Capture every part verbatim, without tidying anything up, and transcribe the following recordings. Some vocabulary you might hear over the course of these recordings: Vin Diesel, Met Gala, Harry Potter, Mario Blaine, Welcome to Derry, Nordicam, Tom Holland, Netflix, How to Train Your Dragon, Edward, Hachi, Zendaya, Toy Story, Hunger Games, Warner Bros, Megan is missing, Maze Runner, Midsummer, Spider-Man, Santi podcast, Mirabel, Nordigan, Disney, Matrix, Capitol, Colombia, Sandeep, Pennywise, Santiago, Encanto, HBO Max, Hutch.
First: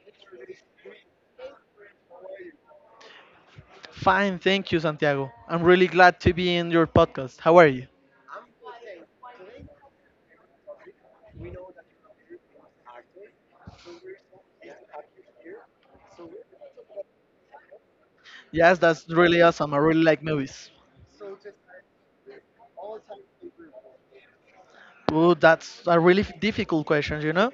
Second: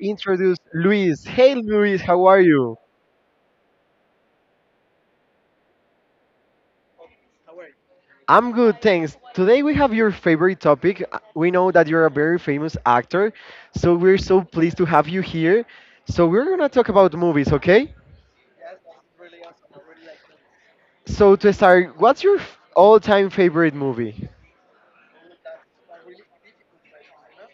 introduce Luis. Hey Luis, how are you? Fine, thank you, Santiago. I'm really glad to be in your podcast. How are you? I'm good, thanks. Today we have your favorite topic. Uh, We know that you're a very famous actor, so we're so pleased to have you here. So we're gonna talk about movies, okay? Yes, that's really awesome. I really like movies. So to start, what's your f- all-time favorite movie? Ooh, that's a really difficult question, you know?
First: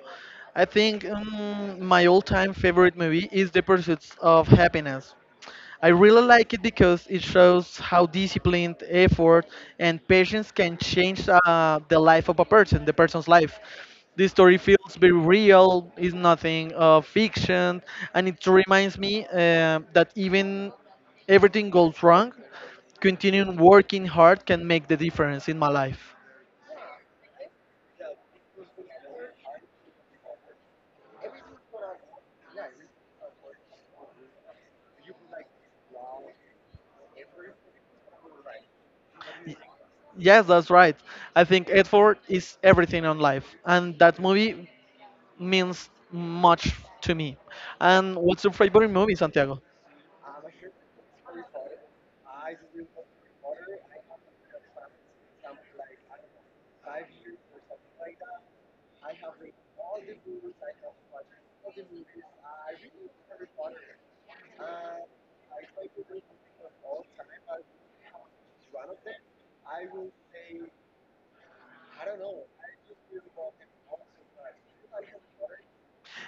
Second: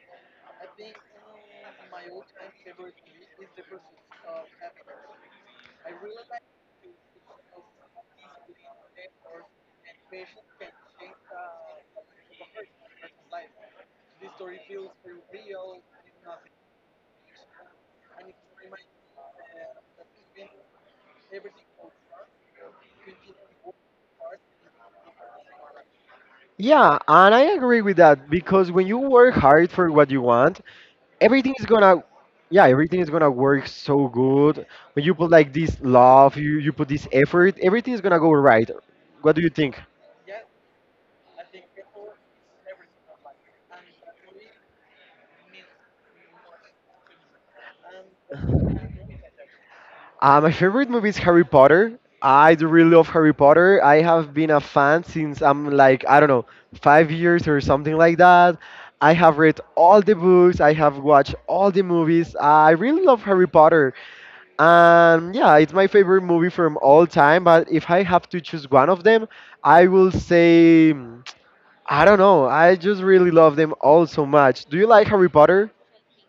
I think um, my all time favorite movie is The Pursuit of Happiness. I really like it because it shows how disciplined effort and patience can change uh, the life of a person, the person's life. This story feels very real, is nothing of fiction, and it reminds me uh, that even everything goes wrong, continuing working hard can make the difference in my life. Yeah, and I agree with that because when you work hard for what you want, everything is gonna yeah everything is gonna work so good. When you put like this love, you, you put this effort, everything is gonna go right. What do you think? Yes, that's right. I think Edward is everything on life, and that movie means much to me. And what's your favorite movie, Santiago? Uh, my favorite movie is Harry Potter. I do really love Harry Potter. I have been a fan since I'm like, I don't know, five years or something like that. I have read all the books, I have watched all the movies, I really love Harry Potter. And yeah, it's my favorite movie from all time. But if I have to choose one of them, I will say I don't know. I just really love them all so much. Do you like Harry Potter?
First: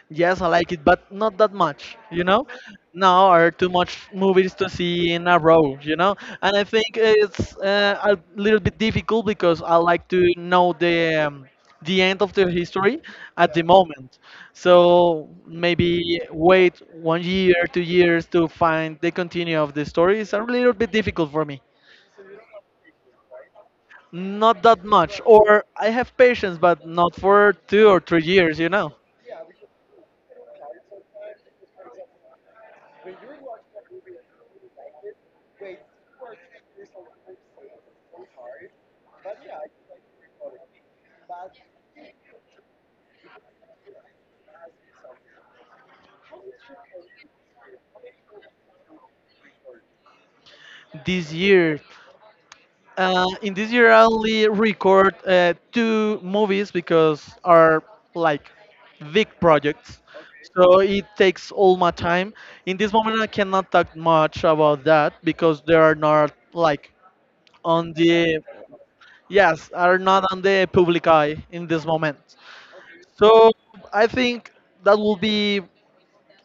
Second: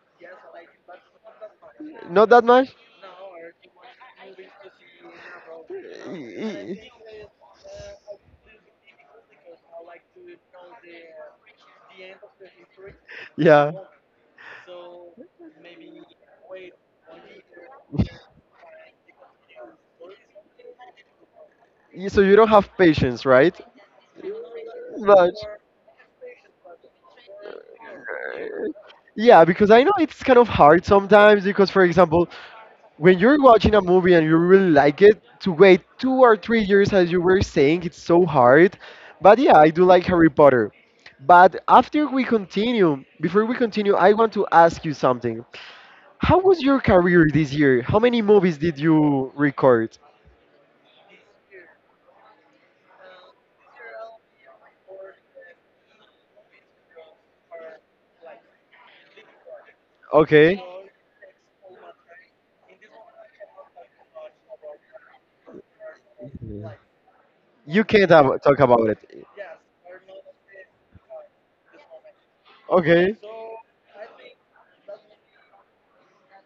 Yes, I like it, but not that much, you Not that know? much? Now are too much movies to see in a row, you know? And I think Y- it's uh, a little bit difficult because I like to know the um, the end of the history at the Yeah. moment. So maybe wait one year, two years to find the continue of the story is a little bit difficult for me. Y- So you don't have patience, right? Not that much, Much. or I have patience, but not for two or three years, you know? Yeah, because I know it's kind of hard sometimes because, for example, when you're watching a movie and you really like it, to wait two or three years, as you were saying, it's so hard. But yeah, I do like Harry Potter. But after we continue, Before we continue, I want to ask you something. How was your career this year? How many movies did you record? This year. Uh, in this year, I only record uh, two movies because are like big projects, Okay, so it takes all my time. In this moment, I cannot talk much about that because they are not like you on can't the, have, talk about it. yes, are not on the public eye in this moment. Okay. So I think that will be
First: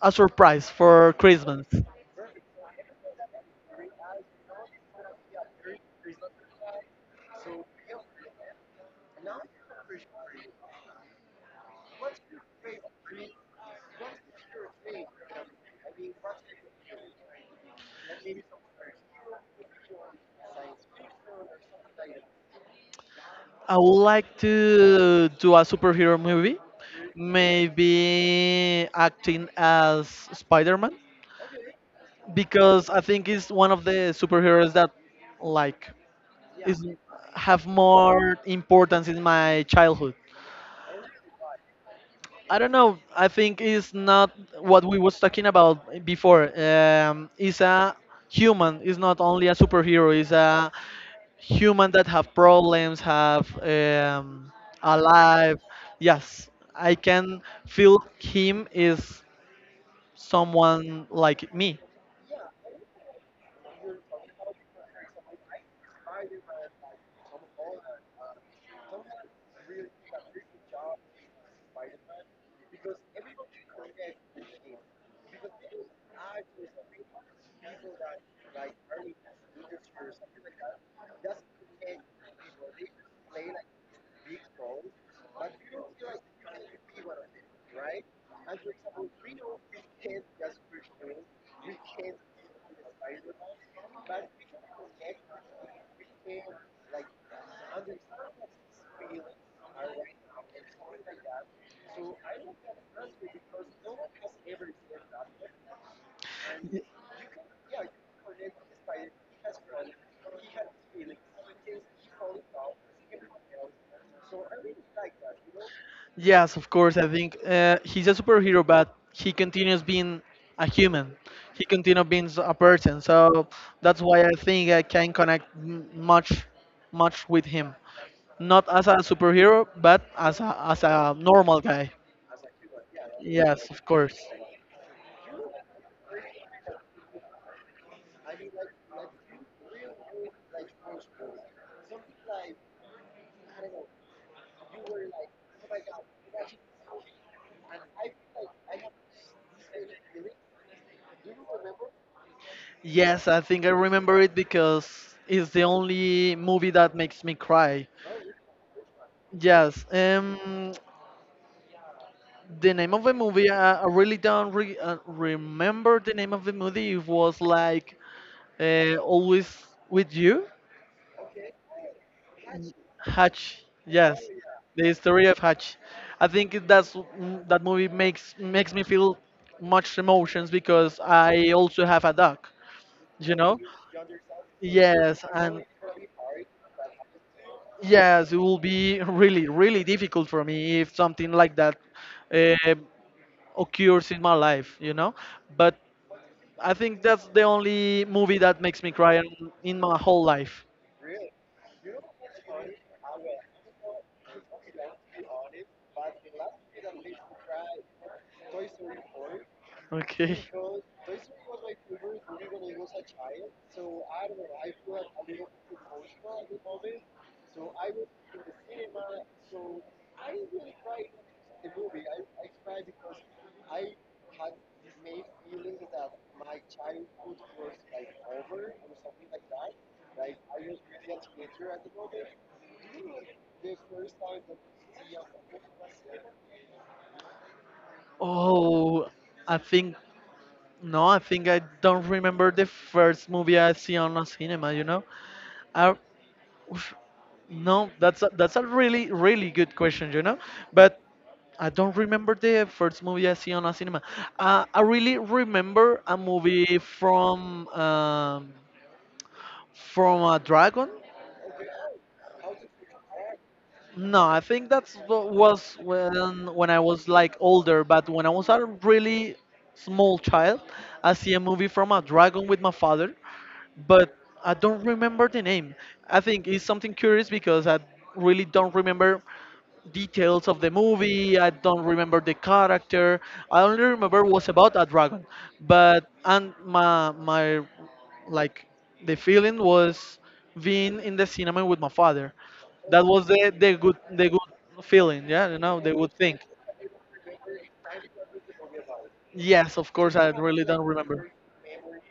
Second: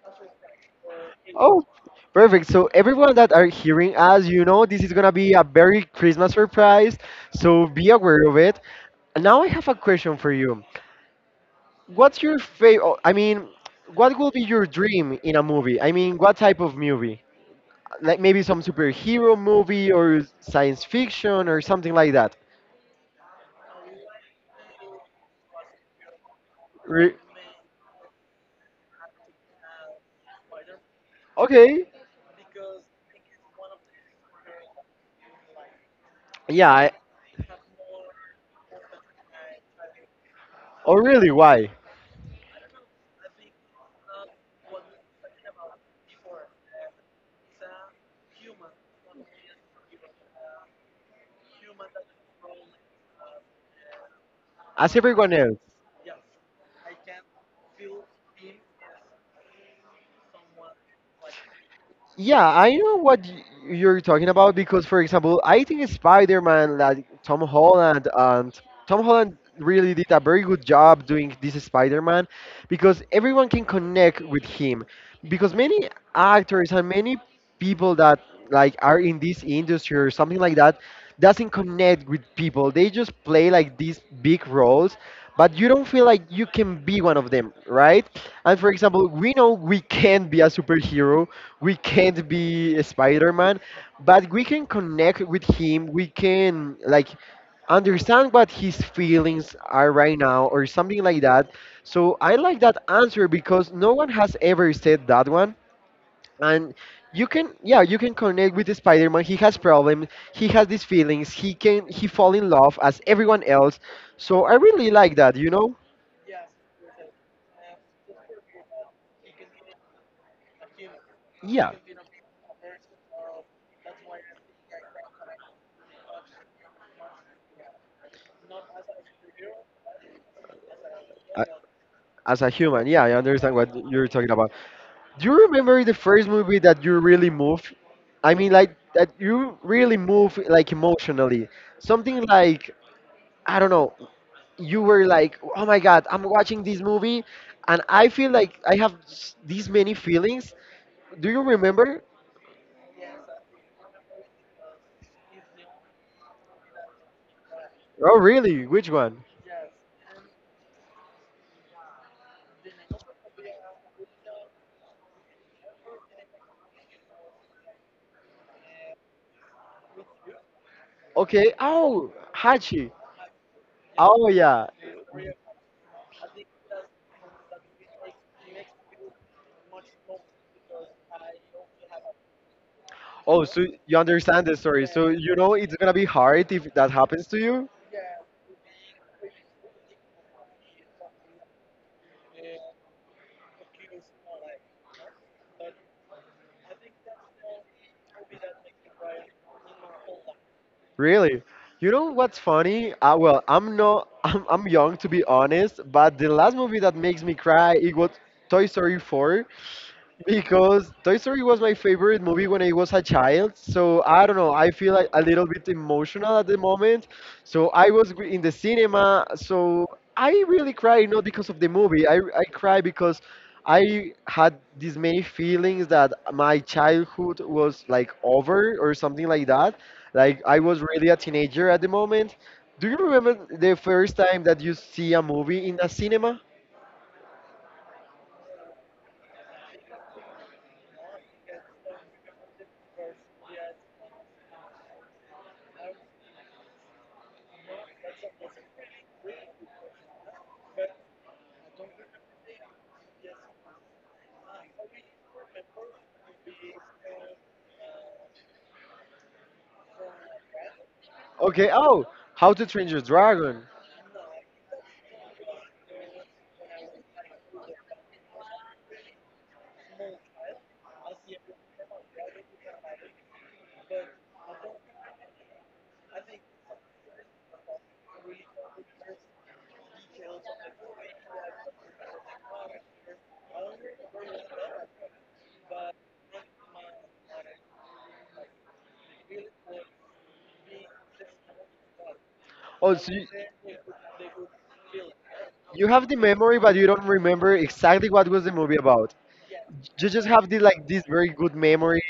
a surprise for Oh, Christmas. perfect. So everyone that are hearing us, you know, this is gonna be a very Christmas surprise. So be aware of it. And now I have a question for you. What's your favorite? I mean, What will be your dream in a movie? I mean, what type of movie? Like maybe some superhero movie or science fiction or something like that. I would like to do a superhero movie. Re- Maybe acting as Spider-Man okay. because I think it's one of the superheroes that, like, Yeah. is, I- have more importance in my childhood. oh, really? Why? I don't know. I think it's not what we was talking about before. Um, it's a human. It's not only a superhero. It's a human that have problems, have um, As everyone alive. else. Yes, I can feel him is someone like me. Yeah, I know what y- you're talking about because, for example, I think Spider-Man, like Tom Holland, and Tom Holland really did a very good job doing this Spider-Man because everyone can connect with him. Because many actors and many people that like are in this industry or something like that doesn't connect with people. They just play like these big roles, but you don't feel like you can be one of them, right? And for example, we know we can be a superhero, we can't be a Spider-Man, but we can connect with him. We can like understand what his feelings are right now or something like that. So I like that answer because no one has ever said that one. And you can, yeah, you can connect with the Spider-Man. He has problems, he has these feelings, he can he fall in love as everyone else. So I really like that, you know. Yes, of course. I think uh, he's a superhero, but he continues being a human. He Yeah, continues being s- a person. So that's why I think I can connect m- much, much with him. Not as a superhero, but as a, as a a- normal guy. as a human, yeah, I understand what Yes, of you're course. talking about. Do you remember the first movie that you really moved? I mean, like that you really moved like emotionally. Something like, I don't know. You were like, oh my god, I'm watching this movie, and I feel like I have s- these many feelings. Do you remember? Yes, I think I remember it because it's the only movie that makes me cry. Oh really? Which one? Yes. Um, the name of the movie, uh, I really don't re- uh, remember the name of the movie. It was like, uh, always with you. Okay. Oh, Y- Hachi. Hutch, yes, Oh yeah. the story of Hutch. I think that's mm, that movie makes makes me feel much emotions because I also have a dog, you Oh, know. so you understand the story. So Yes, you know and it's gonna be hard if that happens to you. yes, it will be really really difficult for me if something like that uh, occurs in my life, you know. But I think that's the only movie that makes me cry in in my whole life. Really? You know what's funny? Uh, well, I'm not. I'm, I'm young to be honest, but the last movie that makes me cry it was Toy Story four Okay. because Toy Story was my favorite movie when I was a child, so I don't know, I feel like a little bit emotional at the moment. So I was gr- in the cinema, so I really cried not because of the movie. I I cry because I had these many feelings that my childhood was like over or something like that. Like I was really a teenager at the moment. Do you remember the first time that you see a movie in a cinema? Oh, I think no, I think I don't remember the first movie I see on a cinema. You know, I, oof, no, that's a, that's a really really good question. You know, but I don't remember the first movie I see on a cinema. Uh, I really remember a movie from um, from a dragon. Okay, oh, How to Train Your Dragon. No, I think that's what was when when I was like older, but when I was a really small child, I see a movie from a dragon with my father, but I don't remember the name. I think it's something curious because I really don't remember details of the movie. I don't remember the character. I only remember it was about a dragon. But and my my like the feeling was being in the cinema with my father. Oh, That so was you, the, the good the good feeling, yeah, you know, You the have good the thing. memory, but you don't remember exactly what was the movie about. Yes, of You course, I just have the really don't like this very remember. good memory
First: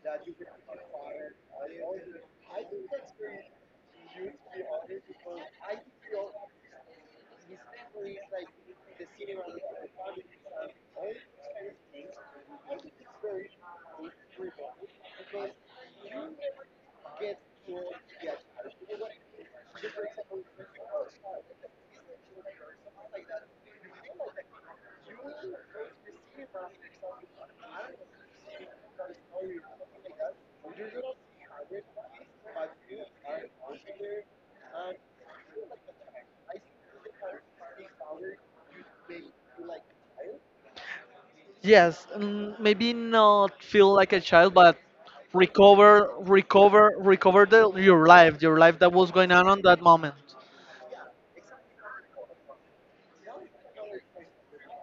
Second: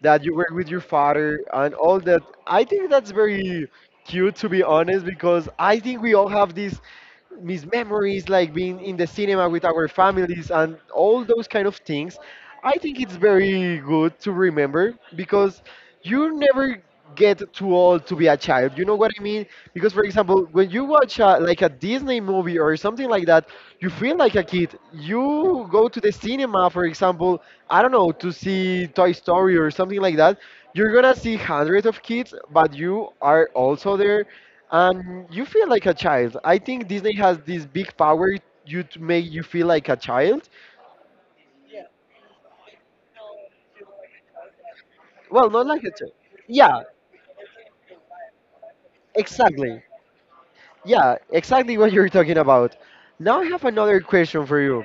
that you were with your father and all that. I think that's very cute to be honest because I think we all have these mis memories like being in the cinema with our families and all those kind of things. I think it's Because very good to remember because you you never never get get too to old to be a get. child. You know what I mean? Because For for example, if you're a example, person when you watch a, like a Disney movie or something like like that, that, you feel like a kid. you go to the cinema and you see a movie. You go to the And you go cinema, to for the theater example, I don't know, to see Toy Story or something like that. You're gonna see hundreds of kids, but you are also there, and you feel like a child. I think Disney has and this big power you you to see make you a feel play. like a child. Yes, mm, maybe not feel like a child, but Well, not like a recover, child. Yeah, recover, recover the, your life, your life that was going on on exactly. that moment. Yeah, exactly what you're talking about. Now I have another question for you.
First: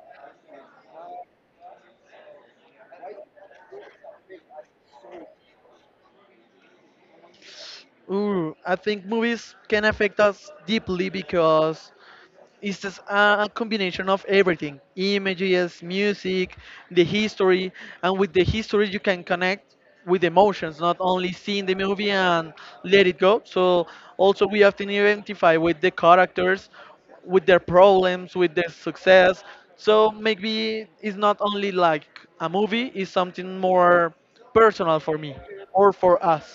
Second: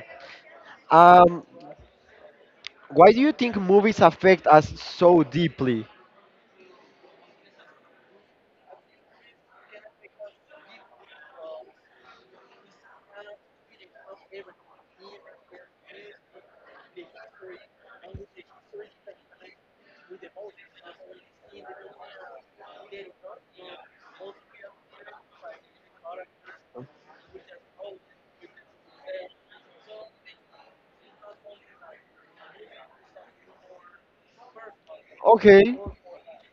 Um, why do you think movies affect us so deeply? Ooh, I think movies can affect us deeply because it's just a a combination of everything, images, music, the history. And with the history, you can connect with emotions, not only seeing the movie and let it go. So, also, we have to identify with the characters, with their problems, with their success. So, maybe it's not only like a movie, it's something more personal for me Okay. or for us.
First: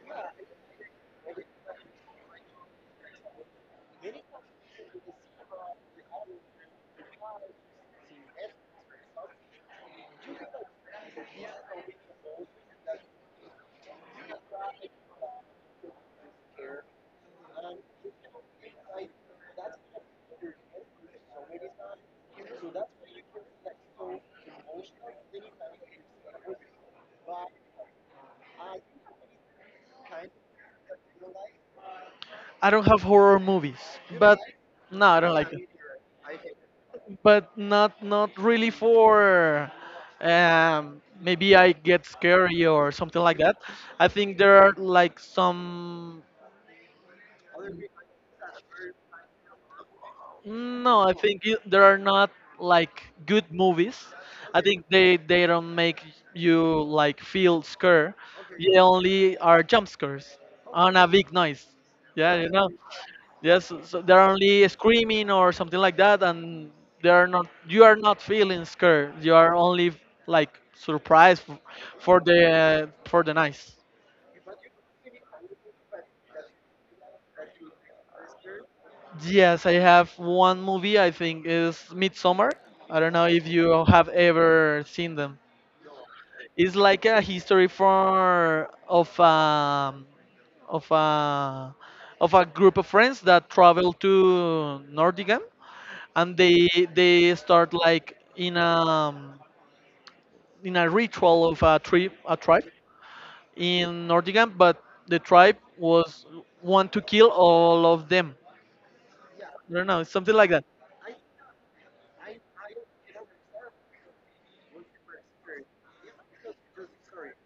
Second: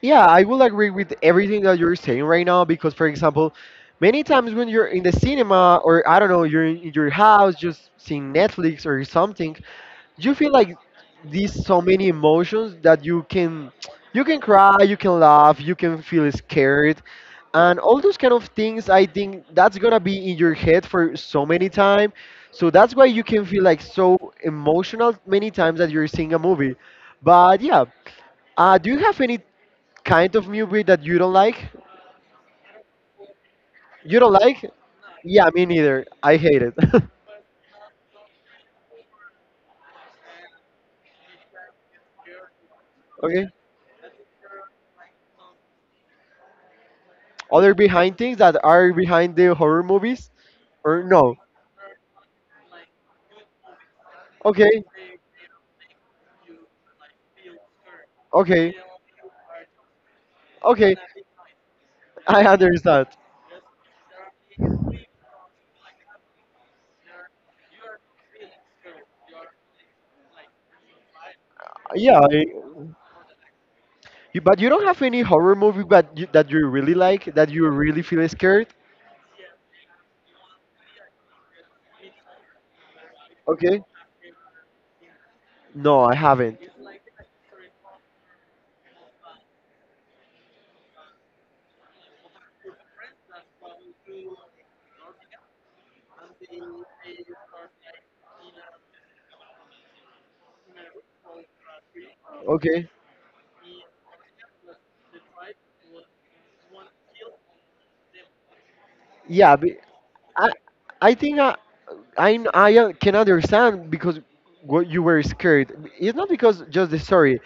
Yeah, I will agree with everything that you're saying right now because, for example, many times when you're in the cinema or I don't know, you're in your house just seeing Netflix or something, you feel like these so many emotions that you can you can cry, you can laugh, you can feel scared, and all those kind of things. I think that's gonna be in your head for so many time, so that's why you can feel like so emotional many times that you're seeing a movie. But yeah, uh, do you have any kind of movie that you don't like? I don't have horror movies, You don't but like? no, I don't Yeah, like me it. neither. I hate it. But not not really for, um, maybe I get scary or something like Okay. that. I think there are like some, Other behind things that are behind the horror movies? no, Or I no? think it, there are not like good movies. I Okay. think they they don't make you like feel scared. Okay. They only are jump scares on Okay. a big noise. Yeah, I you know. understand. Yes, so they're only screaming or something like that, and they are not. You are not feeling scared. You are only like surprised, f- Yeah. for I, the for the nice. you, but you don't have any horror movie but you, that you really like, that you really feel scared? Yes, I have one movie. I think is Midsummer. I don't know if Okay. you have ever seen them. No, I haven't. It's like a history for of um, of a of a group of friends that travel to Nordicam, and they they start like in a in a ritual of a, tri- a tribe Okay. in Nordigan, but the tribe was want to kill all of them. Yeah, I be, don't know, something like I, that. I think I, I, I uh, can understand because what you were scared. It's not because just the story.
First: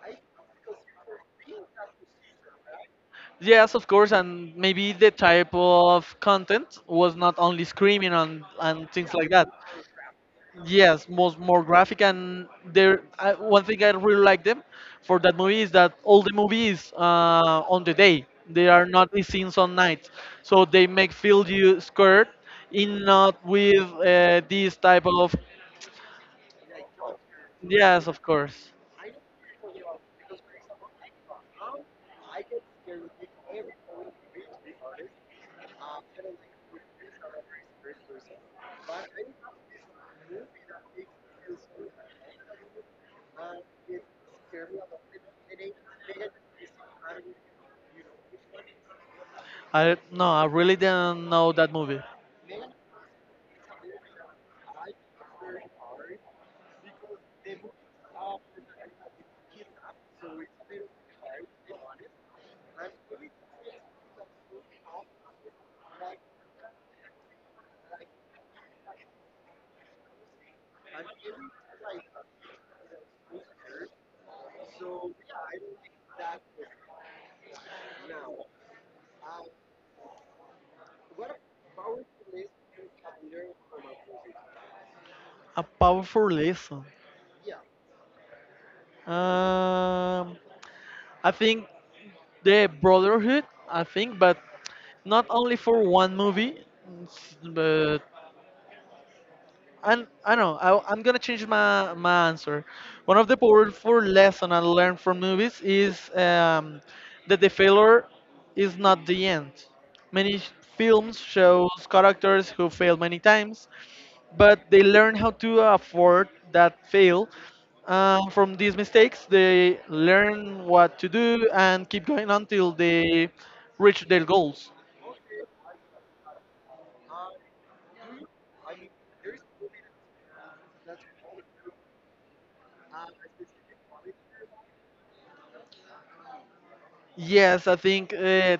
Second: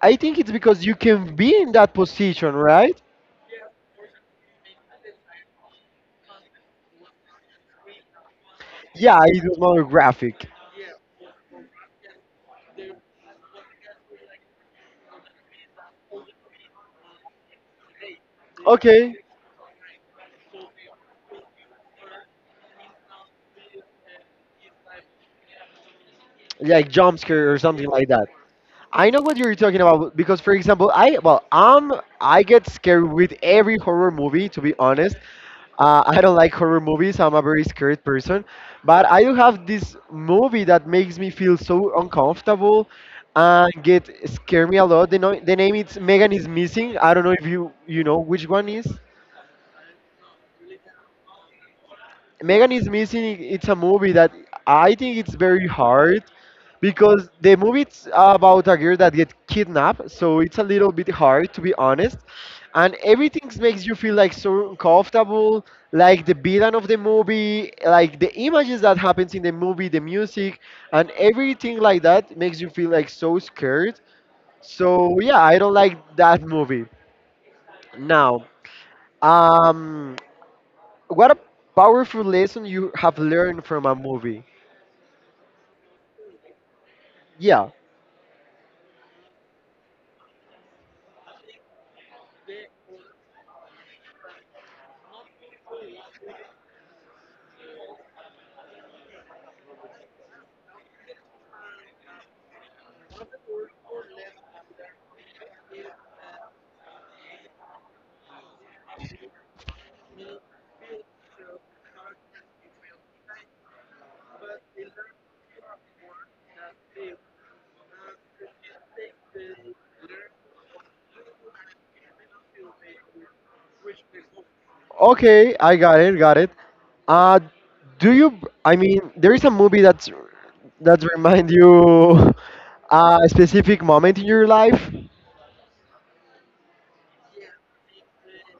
I think it's because you can be in that position, right? Yes, of course, and maybe the type of content was not only screaming and, and things Yeah, like it that. was more graphic. Yes, most more graphic and there. I, one thing I really like them for that movie is that all the movies, uh, on the day. They are not Okay, the scenes on night, so they make feel you scared, in not with uh, this type of. like jump scare or something Yes, like of that. course. I know what you're talking about because, for example, I well, um, I get scared with every horror movie. To be honest, Uh, I don't like horror movies. I'm a very scared person, but I do have this movie that makes me feel so uncomfortable and get scare me a lot. The, no- The name it's Megan is missing. I don't know if you you know which one is. I, no, I really didn't know that movie. Megan is missing. It's a movie that I think it's very hard because the movie it's about a girl that gets kidnapped, so it's a little bit hard to be honest. And everything makes you feel like so uncomfortable, like the villain of the movie, like the images that happens in the movie, the music and everything like that makes you feel like so scared. So yeah, I don't like that movie. Now, um what a powerful lesson you have learned from a movie? A powerful lesson. Yeah. Um, I think the Brotherhood. I think, but not only for one movie, s- but, and I know I, I'm gonna change my my answer. One of the powerful lessons I learned from movies is um, that the failure is not the end. Many films shows characters who fail many times, but they learn how to afford that fail. Um, from these mistakes, they learn what to do and keep going until they reach their goals. Okay, I got it, got it. Uh, do you? I mean, There is a movie that's that remind you a specific moment in your life. Yes, I think uh,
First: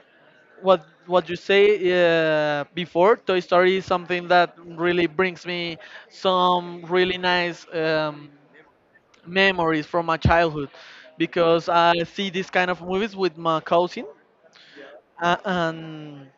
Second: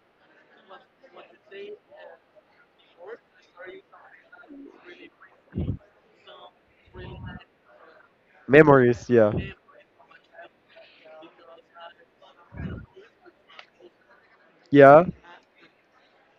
what what you say uh, before, Toy Story is something that really brings me some really nice um, Memories, yeah, memories from my childhood because I see these kind of movies with my cousin, yeah, uh, and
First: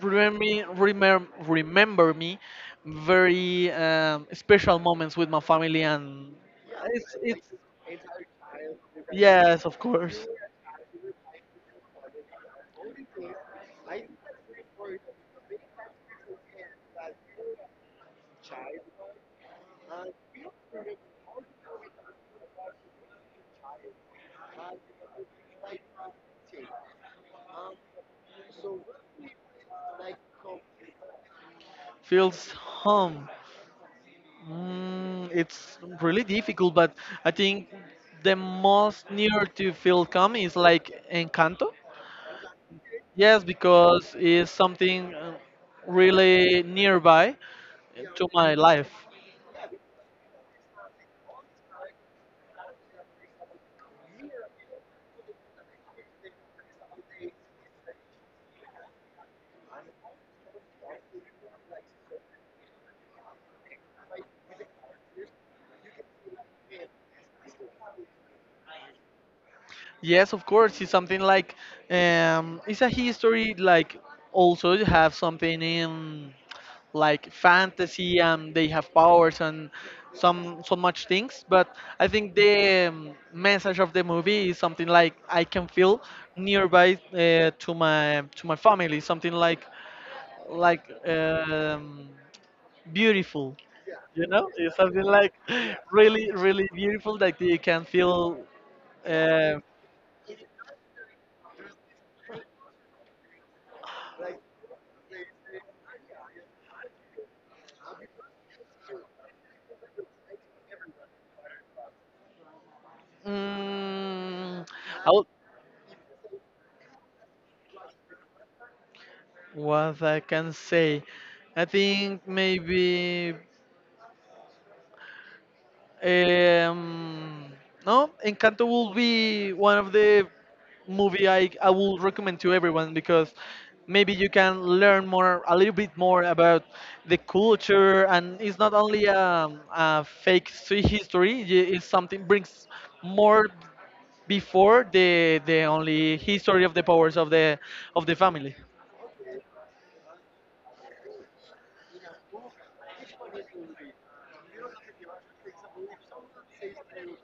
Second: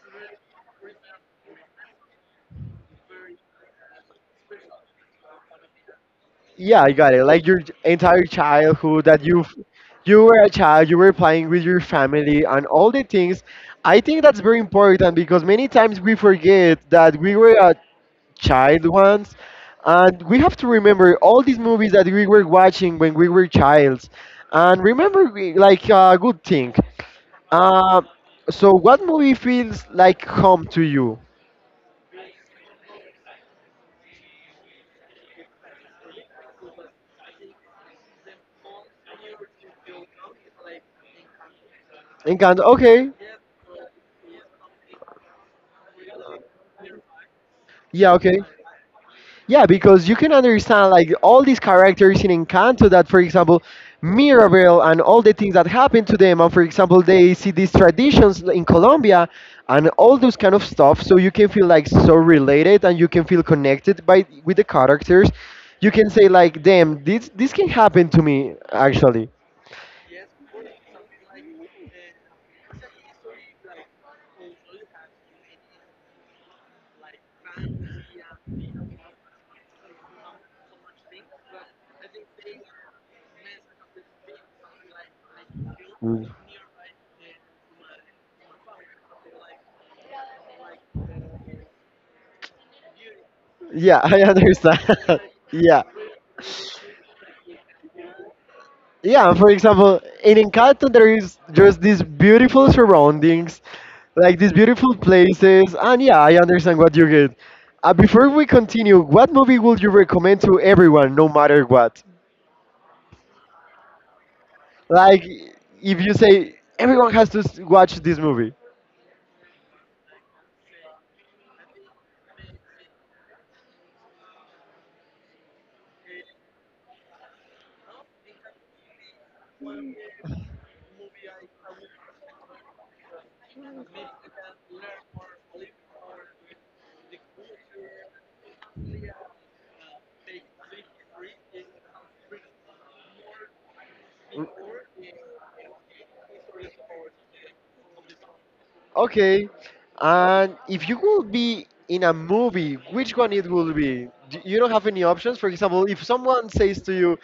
remember me, remember, remember me very um, special moments with my family and yeah. I got it's it. Like it's your entire childhood that you yes of you course were a child, you were playing with your family and all the things. I think that's very important because many times we forget that we were a child ones. And we have to remember all these movies that we were watching when we were childs. And remember, we- like, a good thing. Uh, so, what movie feels like home to you? feels home. Mm, it's really difficult, but I think the most near to feel calm is like Encanto. And kind of, okay, Yes, because it's something uh, really nearby yeah, to okay. my life. Yeah, because you can understand like all these characters in Encanto that, for example, Mirabel and all the things that happen to them, and for example, they see these traditions in Colombia and all those kind of stuff. So you can feel like so related and you can feel connected by with the characters. You can say like, damn, this this can happen to me actually. Yes, of course. It's something like, um, it's a history. Like also you have something in like fantasy, and they have powers and some so much things. But I think the um, message of the movie is something like I can feel Mm. nearby uh, to my to my family. Something like like um, beautiful. uh, Yeah, I You know, it's understand. something like Yeah. really really beautiful that you can feel. Yeah, for um, example, in Encanto there is just these beautiful surroundings, like these beautiful places, and yeah, I understand what you get. Uh, before we continue, what movie would you recommend to everyone, no matter what? Mm, Like, I'll, if you say everyone has to s- watch this movie, what I can say, I think maybe um, no, Encanto will be one of the movie I I will recommend to everyone because maybe you can learn more a little bit more about the culture and it's not only um a fake hi- history. y- It's something brings more before the the only history of the powers of the of the family. okay, and if you would be in a movie, which one it will be? D- You don't have any options. For example, if someone says to you,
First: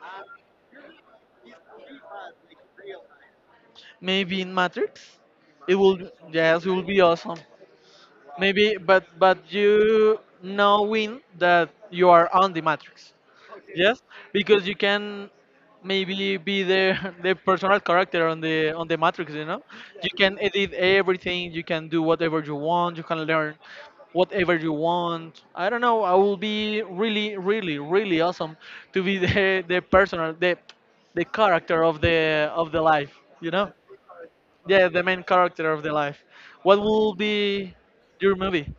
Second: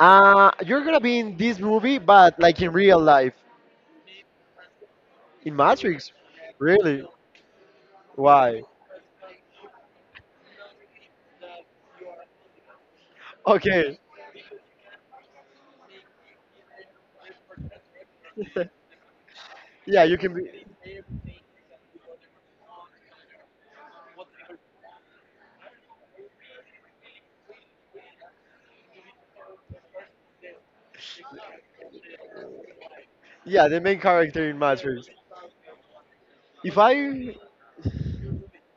uh, "You're gonna be in this movie, but like in real life." Maybe in Matrix, In it will, Matrix? yes, it will be Really? awesome. Why? Maybe, but but you knowing that you are on the Matrix, Okay. yes, because you can maybe be the the personal character on the on the Matrix. You know, Yeah, you you can can be. edit everything, you can do whatever you want, you can learn whatever you want. I don't know. I will be really, really, really awesome to be the the personal the the character of the of the life. You Yeah, know. the main character in Yeah, the Matrix. main character of the life. What If will I be your movie?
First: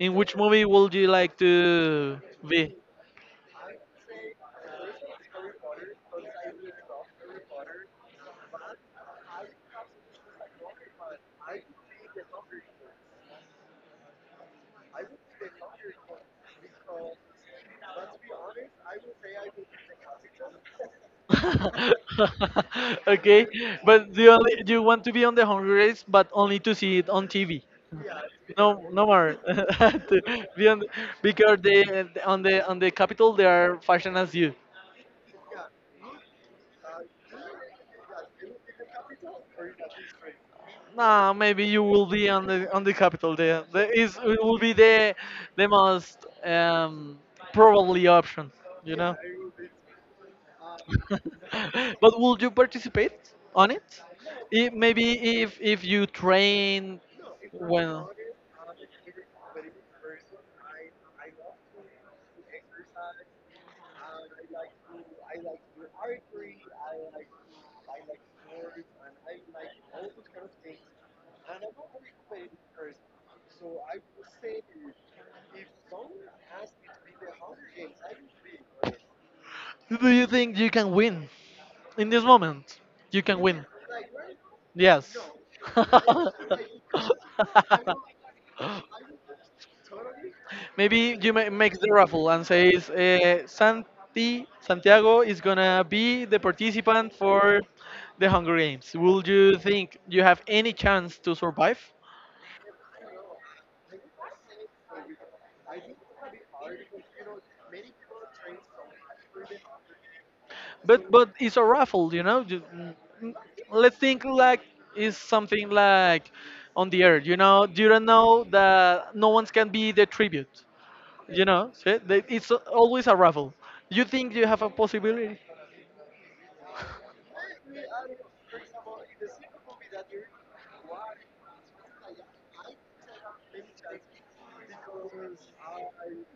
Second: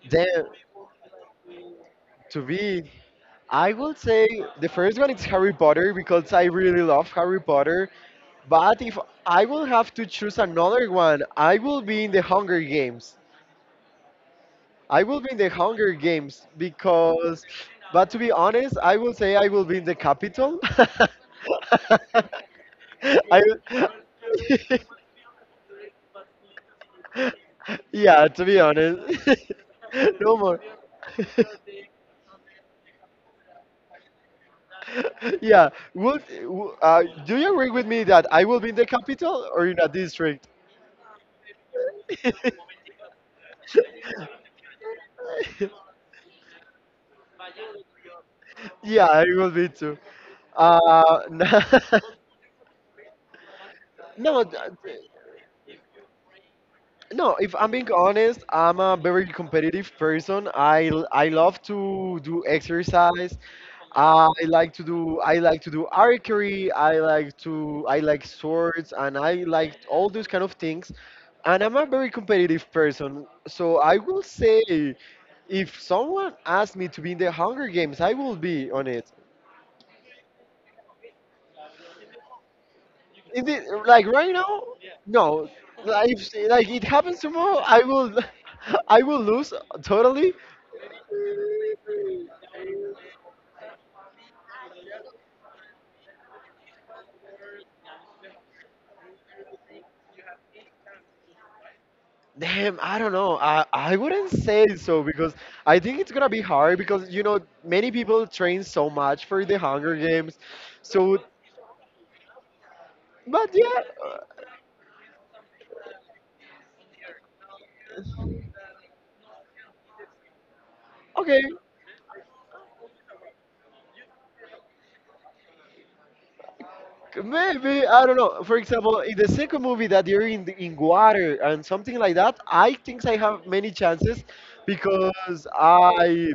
In then which movie would you like to to be? be, I would say the first one is Harry Potter because I really love Harry Potter. But if I will have to choose another one, I will be in the Hunger Games. I will be in the Hunger Games because, but to be honest, I will say I will be in the Capitol. I, Okay, but the only do you want to be on the Hunger Games, but only to see it on T V. Yeah, to be No, honest. no more. To No more. be on the- because they on the on the capital they are fashion as you. Yeah. Would, w- uh, do you agree with me that I will be in the capital or in a district? Nah, maybe you will be on the on the capital. There, there is it will be the the most um, probably option. You Yeah, know. I will be too. Uh, But would you participate on it? No, th- I th- maybe if if you train no. If I'm being well. honest, I'm a very competitive person. I l- I love to do exercise. I like to do I like to do archery, I like to I like swords and I like all those kind of things. And I'm a very competitive person. So I will say if someone asked me to be in the Hunger Games, I will be on it. Do you think you can win in this moment? You can Is win. it like right now? Yes. No. Like, if, like it happens tomorrow, I will I will lose totally. Maybe you ma- make the raffle and says uh, Santi Santiago is gonna be the participant for the Hunger Games. Will you think you have any chance to survive? Damn, I don't know. I, I wouldn't say so because I think it's gonna be hard because you know many people train so much for the Hunger Games. But So, but it's a raffle, you know. ju- n- n- but yeah, Let's uh, think like it's something like on the earth, you know. You don't know that no one can be the tribute, okay, you know. so they- It's always a raffle. You think you have a possibility? maybe I don't know. For example, in the second movie that you're in the, in water and something like that, I think I have many chances because I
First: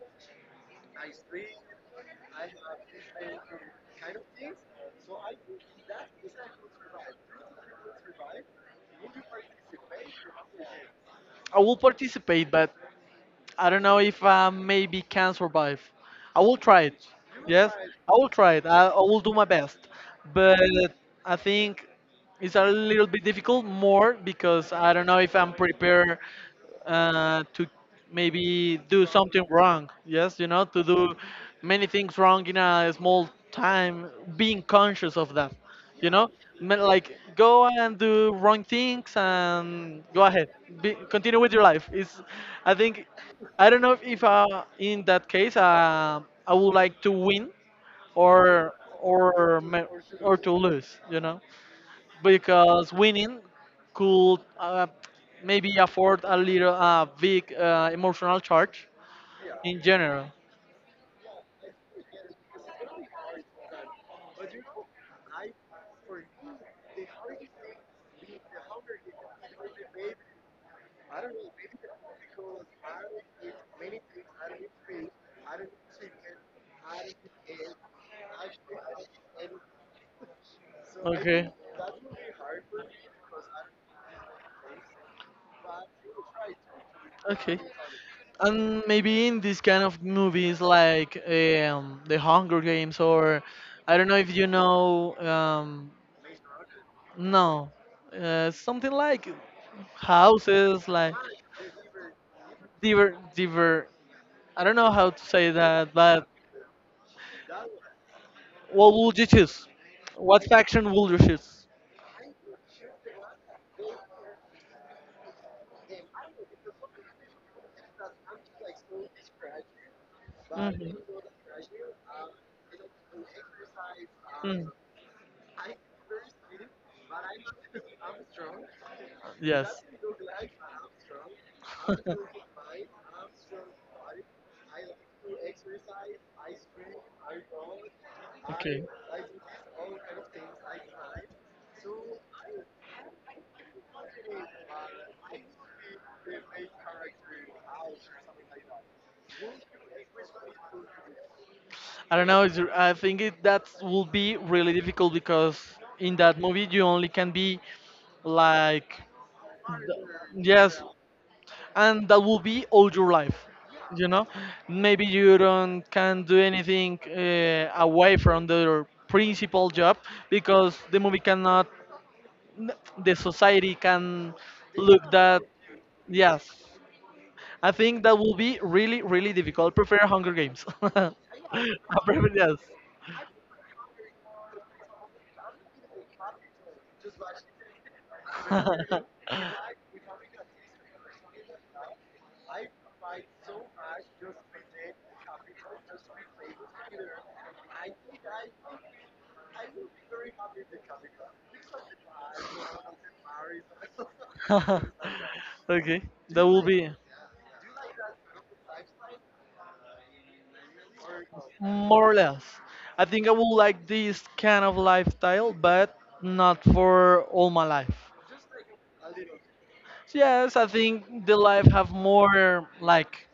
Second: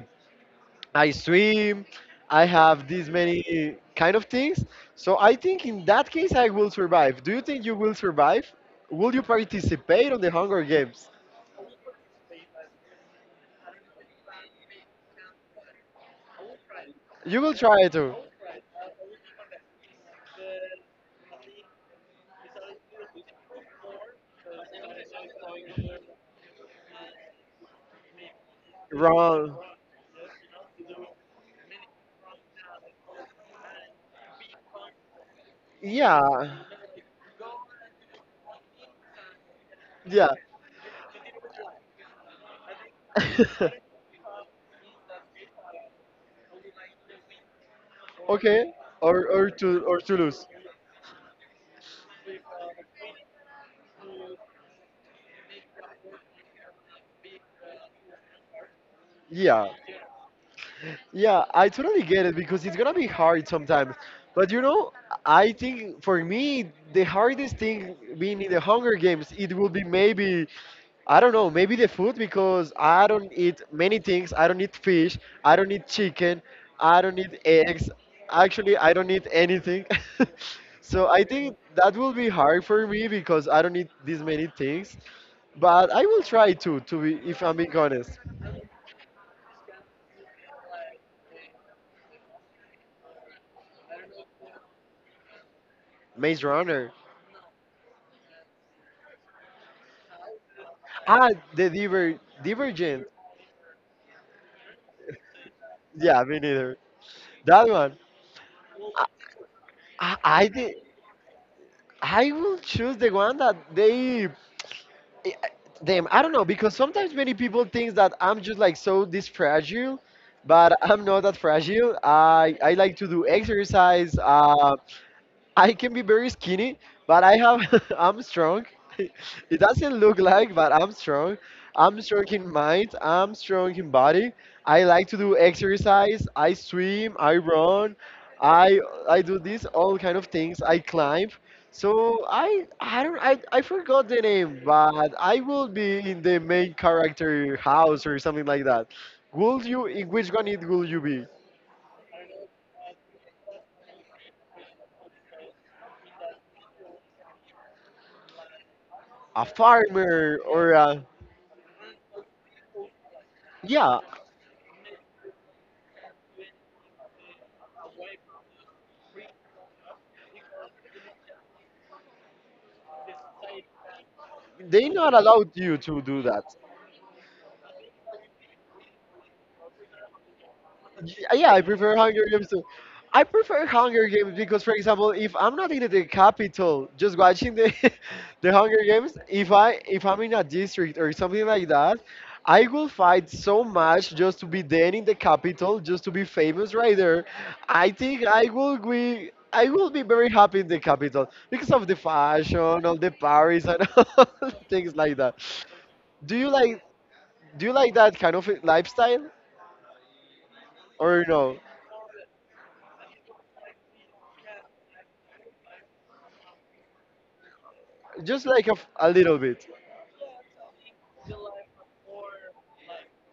I swim, I have these many kind of things. So I think in that case I will survive. Do you think you will survive? Will you participate on the Hunger Games? I will participate, but I don't know if I maybe can survive. I will try it. You will Yes, try I to will try it. I, I will do my best. But I think. It's a little bit difficult more because I don't know if I'm prepared uh, to maybe do something run. wrong. Yes, you know, to do many things wrong in a small time, being conscious of that, you Yeah, know, Ma- like go and do wrong things and go yeah. ahead, be, continue with your life. It's, I think, I don't know if uh, in that case uh, I would like to win Okay, or or or or to ma- or to or lose. to lose, you know, because winning could uh, maybe afford a little uh, big uh, emotional charge Yeah. in general. Yeah, I totally get it because it's gonna be hard sometimes. But you know, I think for me the hardest thing being in the Hunger Games, it will be maybe I don't know, maybe the food because I don't eat many things. I don't eat fish, I don't eat chicken, I don't eat eggs. Actually, I don't eat anything. So I Okay. think that will be hard for me because I don't eat these many things. But I will try to, to be, if I'm Okay. being honest. And maybe in these kind of movies like um, The Hunger Games or I don't know if you know um, Maze Runner. no uh, something like houses like Ah, the diver, Divergent. diver diver I don't know how to say that, Yeah, but me neither. That one. what I, would you choose? I, What I think faction would you choose? I will choose the one that they. I- Them, I don't know because sometimes many people think that I'm just like so this fragile, but Mhm. I'm not that fragile. I I like to do exercise. Mm. um, I can be very skinny, but I have I'm strong. It Yes. doesn't look like, but I'm strong. I'm strong in mind. I'm strong in body. I like to do exercise. I swim. I run. I I do these all kind of things. I climb. So I I don't I, I forgot the name, but I will be in the main character house or something like that. Will you? In which one it will you be? I don't know. It's, I think it, that will be really difficult because in that movie you only can be like, A farmer th- or yes, a and that will be all your life, yeah. you know, maybe you don't can do anything uh, away from their principal job because the movie cannot, the society can They look not that, allowed you to do yes. that. I think that will be really really difficult, prefer Hunger Games. Y- Yeah, I prefer I Hunger Games prefer, too. I prefer Hunger Games because, for example, if I'm not in the capital, just watching the the Hunger Games, if I if I'm in a district or something like that, I will fight so much just to be then in the capital, just to be famous right there. I think I will be I will be very happy in the capital because yes. of the fashion, all the Paris and all things like that. Okay, Do that you will like? be Do you like that kind of lifestyle or no? more or less. I think I would like this kind of lifestyle, but not for all my life. Just like a, f- a little bit. So yes, I think the life have more like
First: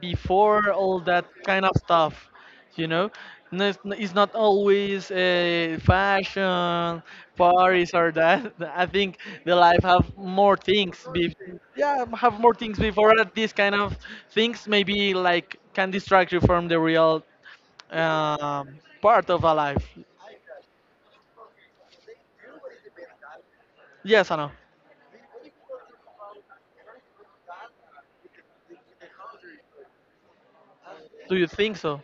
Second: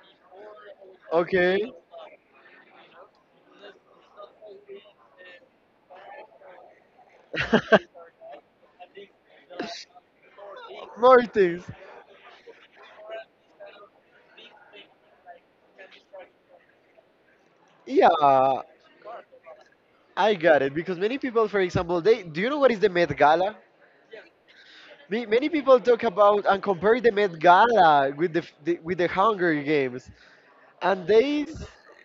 before all that Okay. kind of stuff, you know. No, it's n- it's not always a fashion parties or that. I think the life have more things More be, things. yeah, have more things before that, these kind of things maybe like can distract you from the real Yeah, um, part of a life. I got it. Because many people, for example, they do you know what is the Met Gala? Yes, I know. Ma- Many people talk about and compare the Met Gala with the, f- the with the Hunger Games, and Do they you think so?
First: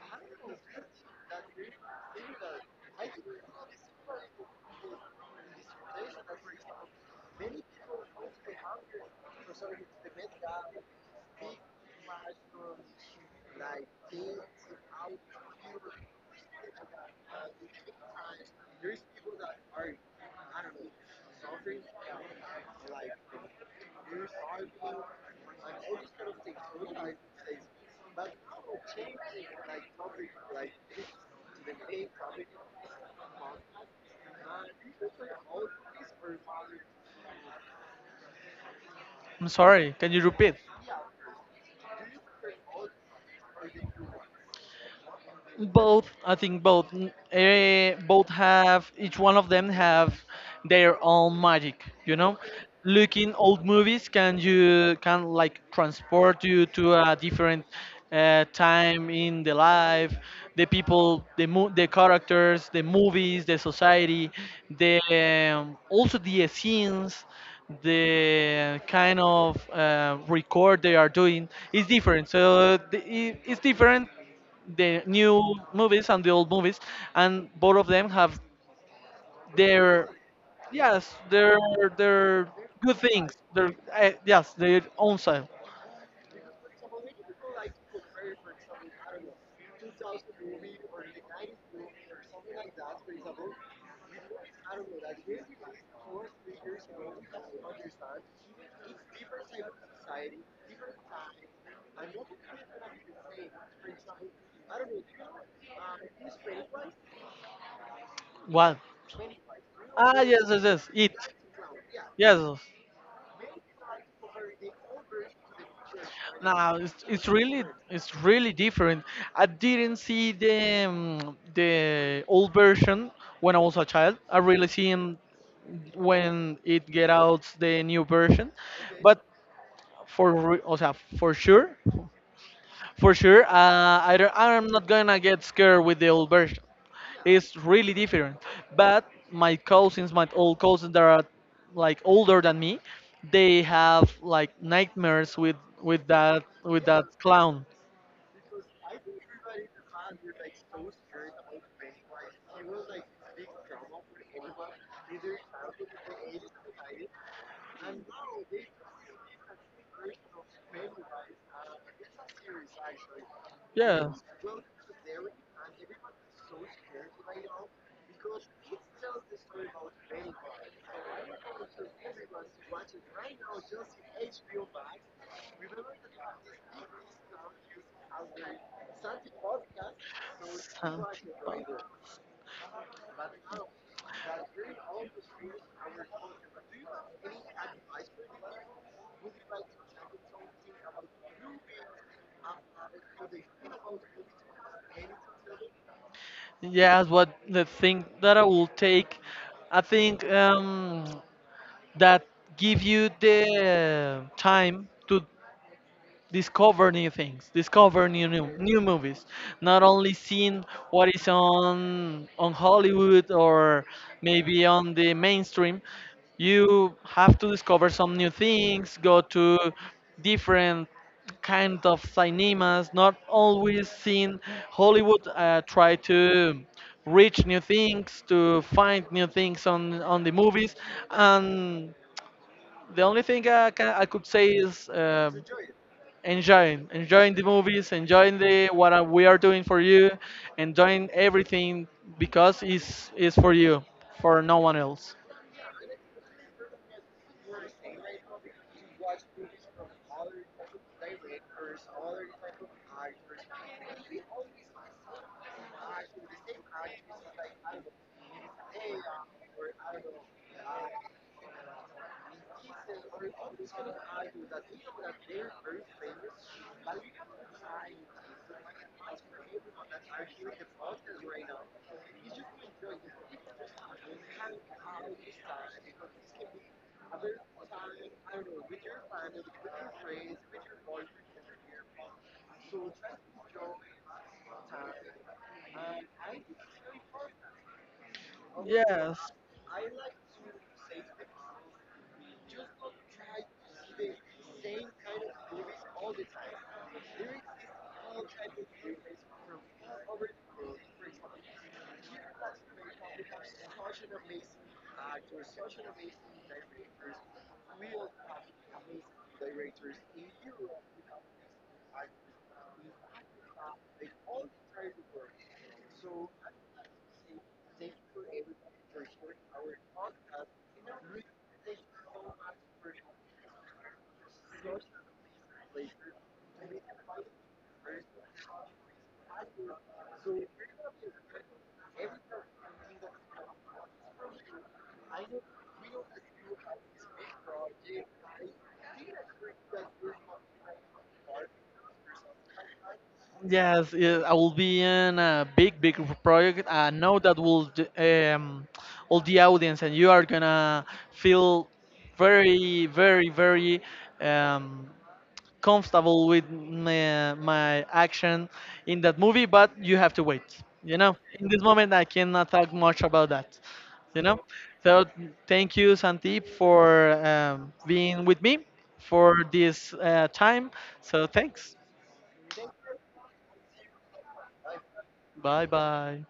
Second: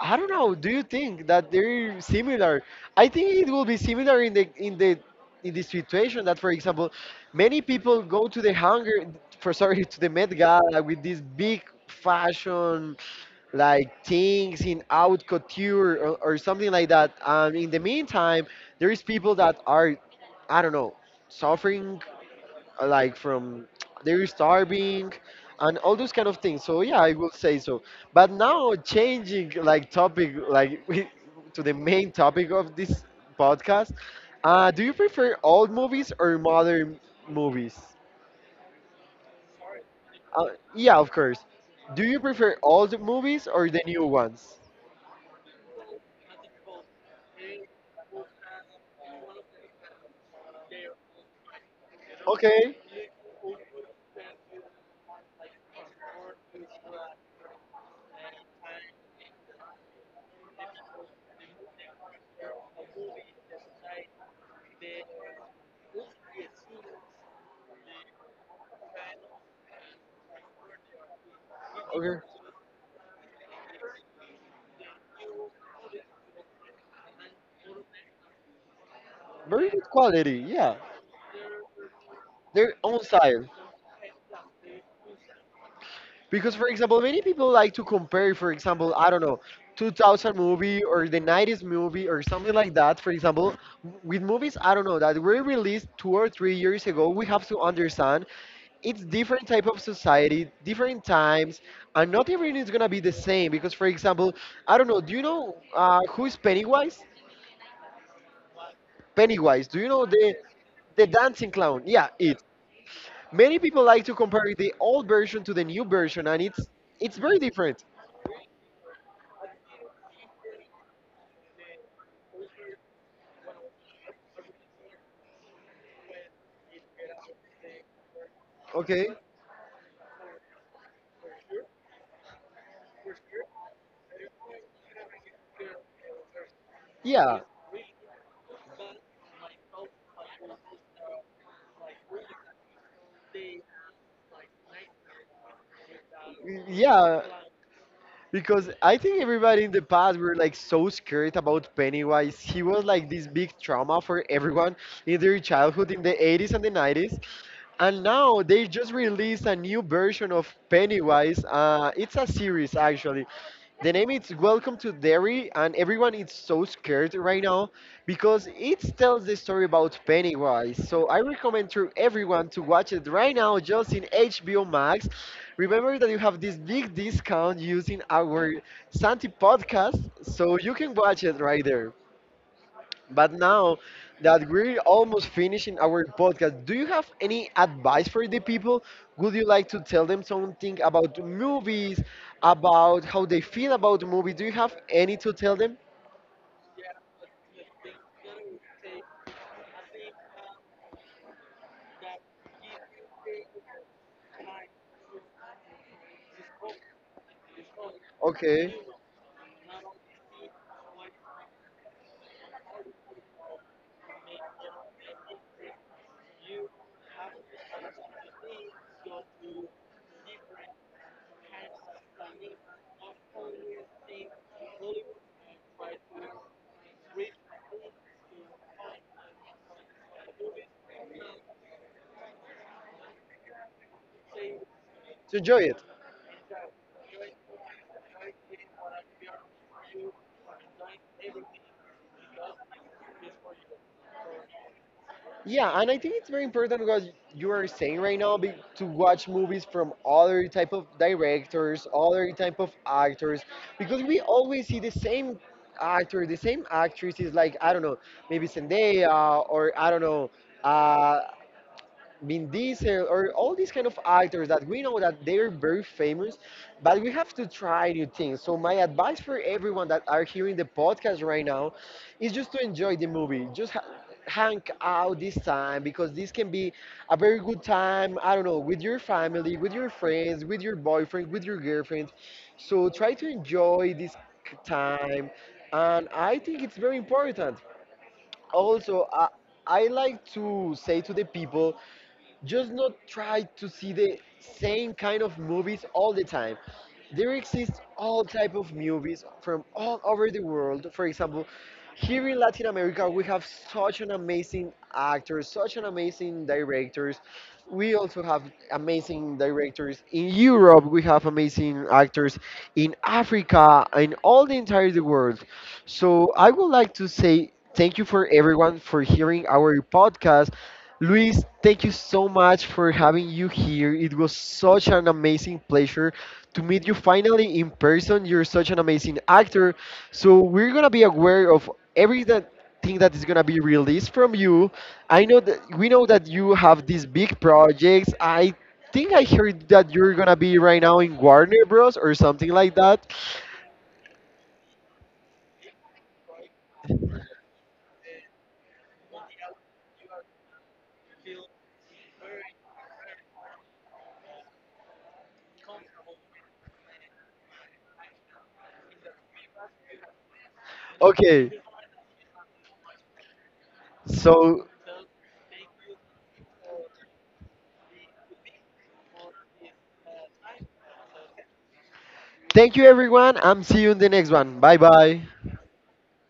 I don't know. Do you think that they're similar? I think it will be similar in the in the in the situation that, for example, many people go to the hunger for sorry to the Met Gala with these big fashion like things in haute couture or, or something like that. And in the meantime, there is people that are I don't know suffering uh, like from they're starving and all those kind of things, so yeah, I will say so. But now changing like topic, like we- to the main topic of this podcast, uh, do you prefer old movies or modern movies? I'm sorry, can you uh, repeat? yeah, of course. Do you prefer old movies or the new ones? Both, I think both, uh, both have, each one of them have their own magic, you know. Okay. Looking old movies can, you can like transport you to a different uh, time in the life, the people, the mo- the characters, the movies, the society, the um, also the scenes, the kind of uh, record they are doing is Okay, different, so the, it- it's different, the new movies and the old movies, and both of them have very good their, quality. Yeah, yes, their their their good own things. style. Their uh, yes, their own side. Because, for example, many people like to compare, for example, I don't know, two thousand movie or the nineties movie or something like that, for example, w- with movies, I don't know, that were released two or three years ago, we have to understand it's different type of society, different times, and not everything is going to be the same. Because, for example, I don't know, do you know uh, who is Pennywise? What? Pennywise, do you know Ah, the, yes, yes, yes. the It. dancing clown? Yeah, it. Yes. Many people like to compare the old version to the new version, and it's Now it's it's it's very really, different. it's really different. I didn't see the um, the old version when I was a child. I really seen when it get out the new version, Okay. but for re- o sea, for sure. For sure, uh, I don't, I'm not gonna get scared with the old version. Yeah. It's really different. But my cousins, my old cousins that are like older than me, they have like nightmares with with that with that Yeah. clown. Because I think everybody in the past were like so scared about Pennywise. He was like this big trauma for everyone in their childhood in the eighties and the nineties. And now they just released a new version of Pennywise. Uh, it's a series actually. The Yeah. name is Welcome to Derry, and everyone is so scared right now because it tells the story about Pennywise. So I recommend to everyone to watch it right now, just in H B O Max. Remember that you have this big discount using our Santi Something about podcast, so you can watch it right there. it. But now that we're almost finishing our podcast, do you have any advice for the people? Would you like to tell them something about movies, about how they feel about movies? Do you have any to tell them? Yes, what the thing that I will take, I think um, that give you the time to discover new things, discover new, new Okay, new movies, not only seeing what is on on Hollywood or maybe on the mainstream. You have to discover some new things, go to different kind of cinemas, not always seeing Hollywood. Uh, try to reach new things, to find new things on on the movies, and the only thing I can, I could say is uh, so enjoy it. enjoying, enjoying the movies, enjoying the what are- we are doing for you, enjoying everything because it's is for you, for no one else. Yeah, and I think it's very important because you are saying right now be, to watch movies from other type of directors, other type of actors, because we always see the same actor, the same actresses, like I don't know, maybe Zendaya or I don't know, uh, Vin Diesel, or all these kind of actors that we know that they're very famous, but we have to try new things. So my advice for everyone that are hearing the podcast right now is just to enjoy the movie. Just ha- hang out this time because this can be a very good time. I don't know, with your family, with your friends, with your boyfriend, with your girlfriend. So try to enjoy this k- time, and I think it's very important. Also, I, Yes, I like to say to the people just not try to see the same kind of movies all the time. There exist all type of movies from all over the world. For example, here in Latin America we have such an amazing actors, such an amazing directors. We also have amazing directors in Europe. We have amazing actors in Africa and all the entire the world. So I would like to say thank you for everyone for hearing our podcast. Luis, thank you so much for having you here. It was such an amazing pleasure to meet you finally in person. You're such an amazing actor. So we're gonna be aware of every that thing that is gonna be released from you. I know, that we know that you have these big projects. I think I heard that you're gonna be right now in Warner Bros. Or something like that. yes, yes, I will be in a big, big project. I know that will d- um, all the audience and you are gonna feel very, very, very um, comfortable with my, my action in that movie, but you have to wait. You know, in Okay, this moment, I cannot talk much about that. You know, so so thank you, Sandeep, for um, being with me for this uh, time. So thanks. thank you, everyone. I'm see you in the next one. Bye bye. Bye bye.